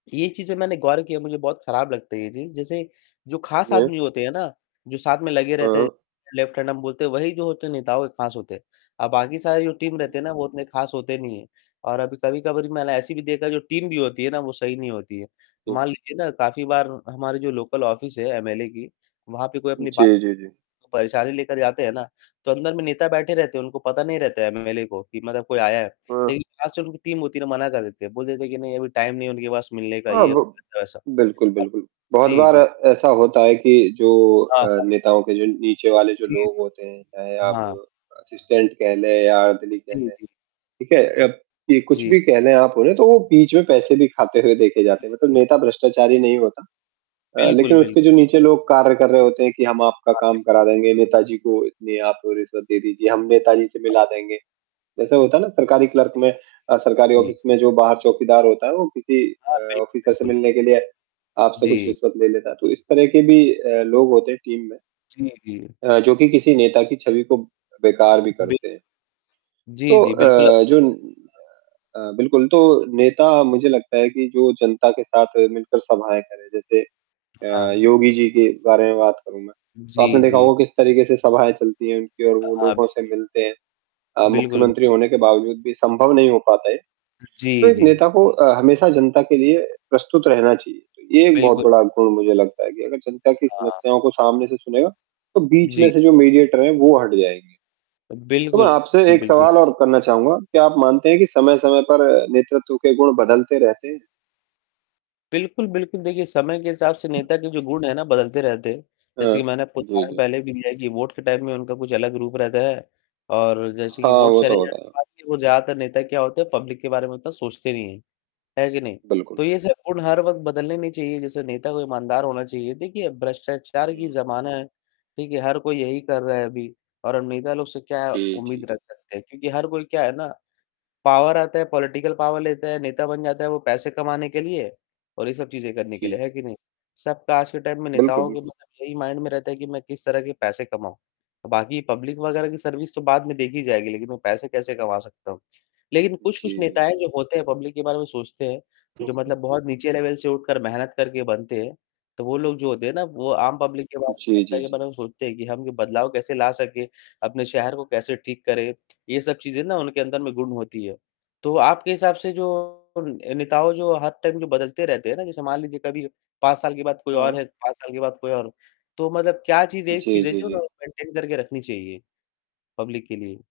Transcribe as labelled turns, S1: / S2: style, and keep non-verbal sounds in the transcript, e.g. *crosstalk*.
S1: ये चीज़ें मैंने गौर किया, मुझे बहुत खराब लगता है ये चीज़, जैसे जो खास
S2: ये
S1: आदमी होते हैं ना, जो साथ में लगे रहते हैं,
S2: हाँ।
S1: लेफ्ट हैंड हम बोलते हैं, वही जो होते हैं नेताओं के खास होते हैं, और बाकी सारी जो टीम रहती है ना,
S2: हुँ।
S1: वो उतने खास होते नहीं हैं। और अभी कभी-कबार मैंने ऐसा भी देखा कि जो टीम भी होती है ना, वो सही नहीं होती है। मान लीजिए ना, काफ़ी बार हमारी जो लोकल ऑफिस है एमएलए की, वहाँ पे कोई अपनी बात,
S2: जी, जी, जी।
S1: परेशानी लेकर जाते हैं ना, तो अंदर में नेता बैठे रहते हैं, उनको पता नहीं रहता एमएलए को कि मतलब कोई आया है।
S2: हाँ।
S1: लेकिन आजकल उनकी टीम होती ना, मना कर देती है, बोल देते हैं कि नहीं, अभी टाइम नहीं है उनके पास मिलने का,
S2: हाँ,
S1: ये
S2: बु
S1: ऐसा-वैसा।
S2: बिल्कुल बिल्कुल, बहुत
S1: जी,
S2: बार ऐ
S1: जी।
S2: ऐसा होता है कि जो
S1: हाँ,
S2: अ,
S1: हाँ।
S2: नेताओं के जो नीचे वाले
S1: जी,
S2: लोग
S1: जी,
S2: होते हैं, चाहे आप
S1: हाँ।
S2: असिस्टेंट कह लें *unintelligible* या *unintelligible*
S1: जी, जी।
S2: ठीक है? अ, कुछ
S1: जी।
S2: भी कह लें आप उन्हें, तो वो बीच में पैसे भी खाते हुए देखे
S1: जी,
S2: जाते हैं, मतलब
S1: जी।
S2: नेता भ्रष्टाचारी नहीं होता। अ,
S1: बिल्कुल,
S2: लेकिन
S1: बिल
S2: उसके जो नीचे लोग कार्य कर रहे होते हैं, कि हम आपका
S1: हाँ,
S2: काम करा
S1: बिल्कुल।
S2: देंगे, नेताजी को इतनी आप रिश्वत दे दीजिए, हम नेताजी से मिला देंगे। जैसे होता है ना सरकारी क्लर्क में अ, सरकारी
S1: जी, जी।
S2: ऑफिस में जो बाहर चौकीदार होता है, वो किसी
S1: हाँ,
S2: अ,
S1: बिल्कुल,
S2: ऑफिसर से
S1: बिल्कुल।
S2: मिलने के लिए आपसे कुछ
S1: जी।
S2: रिश्वत ले लेता है, तो इस तरह के भी अ, लोग होते हैं टीम में
S1: जी, जी।
S2: अ, जो कि किसी नेता की छवि को बेकार भी
S1: बिल
S2: करते हैं।
S1: जी,
S2: तो
S1: जी, बिल्कुल आप
S2: अ,
S1: सही
S2: जो न
S1: कह
S2: अ, बिल्कुल, तो नेता मुझे लगता है कि जो जनता के साथ मिलकर सभाएँ करे, जैसे अ,
S1: हाँ।
S2: योगी जी के बारे में बात करूँ मैं, तो आपने
S1: जी,
S2: देखा
S1: जी।
S2: होगा किस तरीके से सभाएँ चलती हैं उनकी और
S1: अ,
S2: वो
S1: हाँ,
S2: लोगों से
S1: बिल्कुल।
S2: मिलते हैं। अ,
S1: बिल्कुल, बि
S2: मुख्यमंत्री होने के बावजूद भी संभव नहीं हो पाता है। तो
S1: जी,
S2: एक
S1: जी।
S2: नेता को अ, हमेशा जनता के लिए प्रस्तुत रहना चाहिए, ये 1
S1: बिल्कुल,
S2: बहुत बड़ा गुण मुझे लगता है कि अगर जनता की
S1: बिल्कुल। हाँ।
S2: समस्याओं को सामने से सुनेगा, तो बीच में
S1: जी।
S2: से जो मीडिएटर है, वो हट जाएँगे। तो मैं
S1: बिल्कुल,
S2: आपसे 1
S1: बिल्कुल।
S2: सवाल और करना चाहूँगा, क्या आप मानते हैं कि
S1: जी।
S2: समय-समय पर नेतृत्व के गुण बदलते रहते हैं?
S1: बिल्कुल, बिल्कुल, देखिए, समय के हिसाब से नेता के जो गुण हैं ना, बदलते रहते हैं, जैसे
S2: हाँ,
S1: कि मैंने आपको
S2: जी,
S1: उदाहरण
S2: जी।
S1: पहले भी दिया है कि वोट के टाइम में उनका कुछ अलग रूप रहता है और जैसे कि
S2: हाँ,
S1: वोट
S2: वो
S1: चले
S2: तो
S1: जाने
S2: होता है।
S1: के बाद ज़्यादातर नेता क्या होते हैं, पब्लिक के बारे में इतना सोचते नहीं हैं, है कि नहीं?
S2: बिल्कुल।
S1: तो ये सब गुण हर वक़्त बदलने नहीं चाहिए, जैसे नेता को ईमानदार होना चाहिए। देखिए, भ्रष्टाचार की
S2: हुँ।
S1: ज़माना है, ठीक है? हर कोई यही कर रहा है अभी और नेता लोग से क्या
S2: जी, जी,
S1: उम्मीद
S2: जी।
S1: रख सकते हैं? क्योंकि हर कोई क्या है ना, पावर आता है, पॉलिटिकल पावर लेता है, नेता बन जाता है, वो पैसे कमाने के लिए और ये सब चीज़ें करने के लिए,
S2: जी।
S1: है कि नहीं? सबका आज के टाइम में
S2: बिल्कुल,
S1: नेताओं के
S2: बिल्कुल।
S1: यही माइंड में रहता है कि मैं किस तरह से पैसे कमाऊँ। बाकी पब्लिक वगैरह की सर्विस तो बाद में देखी जाएगी, लेकिन मैं पैसे कैसे कमा सकता हूँ। लेकिन
S2: जी,
S1: कुछ-कुछ
S2: जी,
S1: नेता हैं
S2: जी।
S1: जो होते हैं, पब्लिक के बारे में सोचते हैं, जो मतलब बहुत नीचे लेवल से उठकर मेहनत करके बनते हैं, तो वो लोग जो होते हैं ना, वो आम पब्लिक के बारे में,
S2: जी,
S1: जनता
S2: जी,
S1: के
S2: जी।
S1: बारे में सोचते हैं कि हम ये बदलाव कैसे ला सकें, अपने शहर को कैसे ठीक करें? ये सब चीज़ें ना उनके अंदर गुण होती है। तो आपके हिसाब से जो नेता जो हर टाइम बदलते रहते हैं ना, जैसे मान लीजिए कभी 5 साल के बाद कोई और
S2: हाँ।
S1: है, 5 साल के बाद कोई और, तो मतलब क्या चीज़ है, 1
S2: जी,
S1: चीज़ है
S2: जी,
S1: जो
S2: जी।
S1: उन्हें मेंटेन करके रखनी चाहिए? पब्लिक के लिए।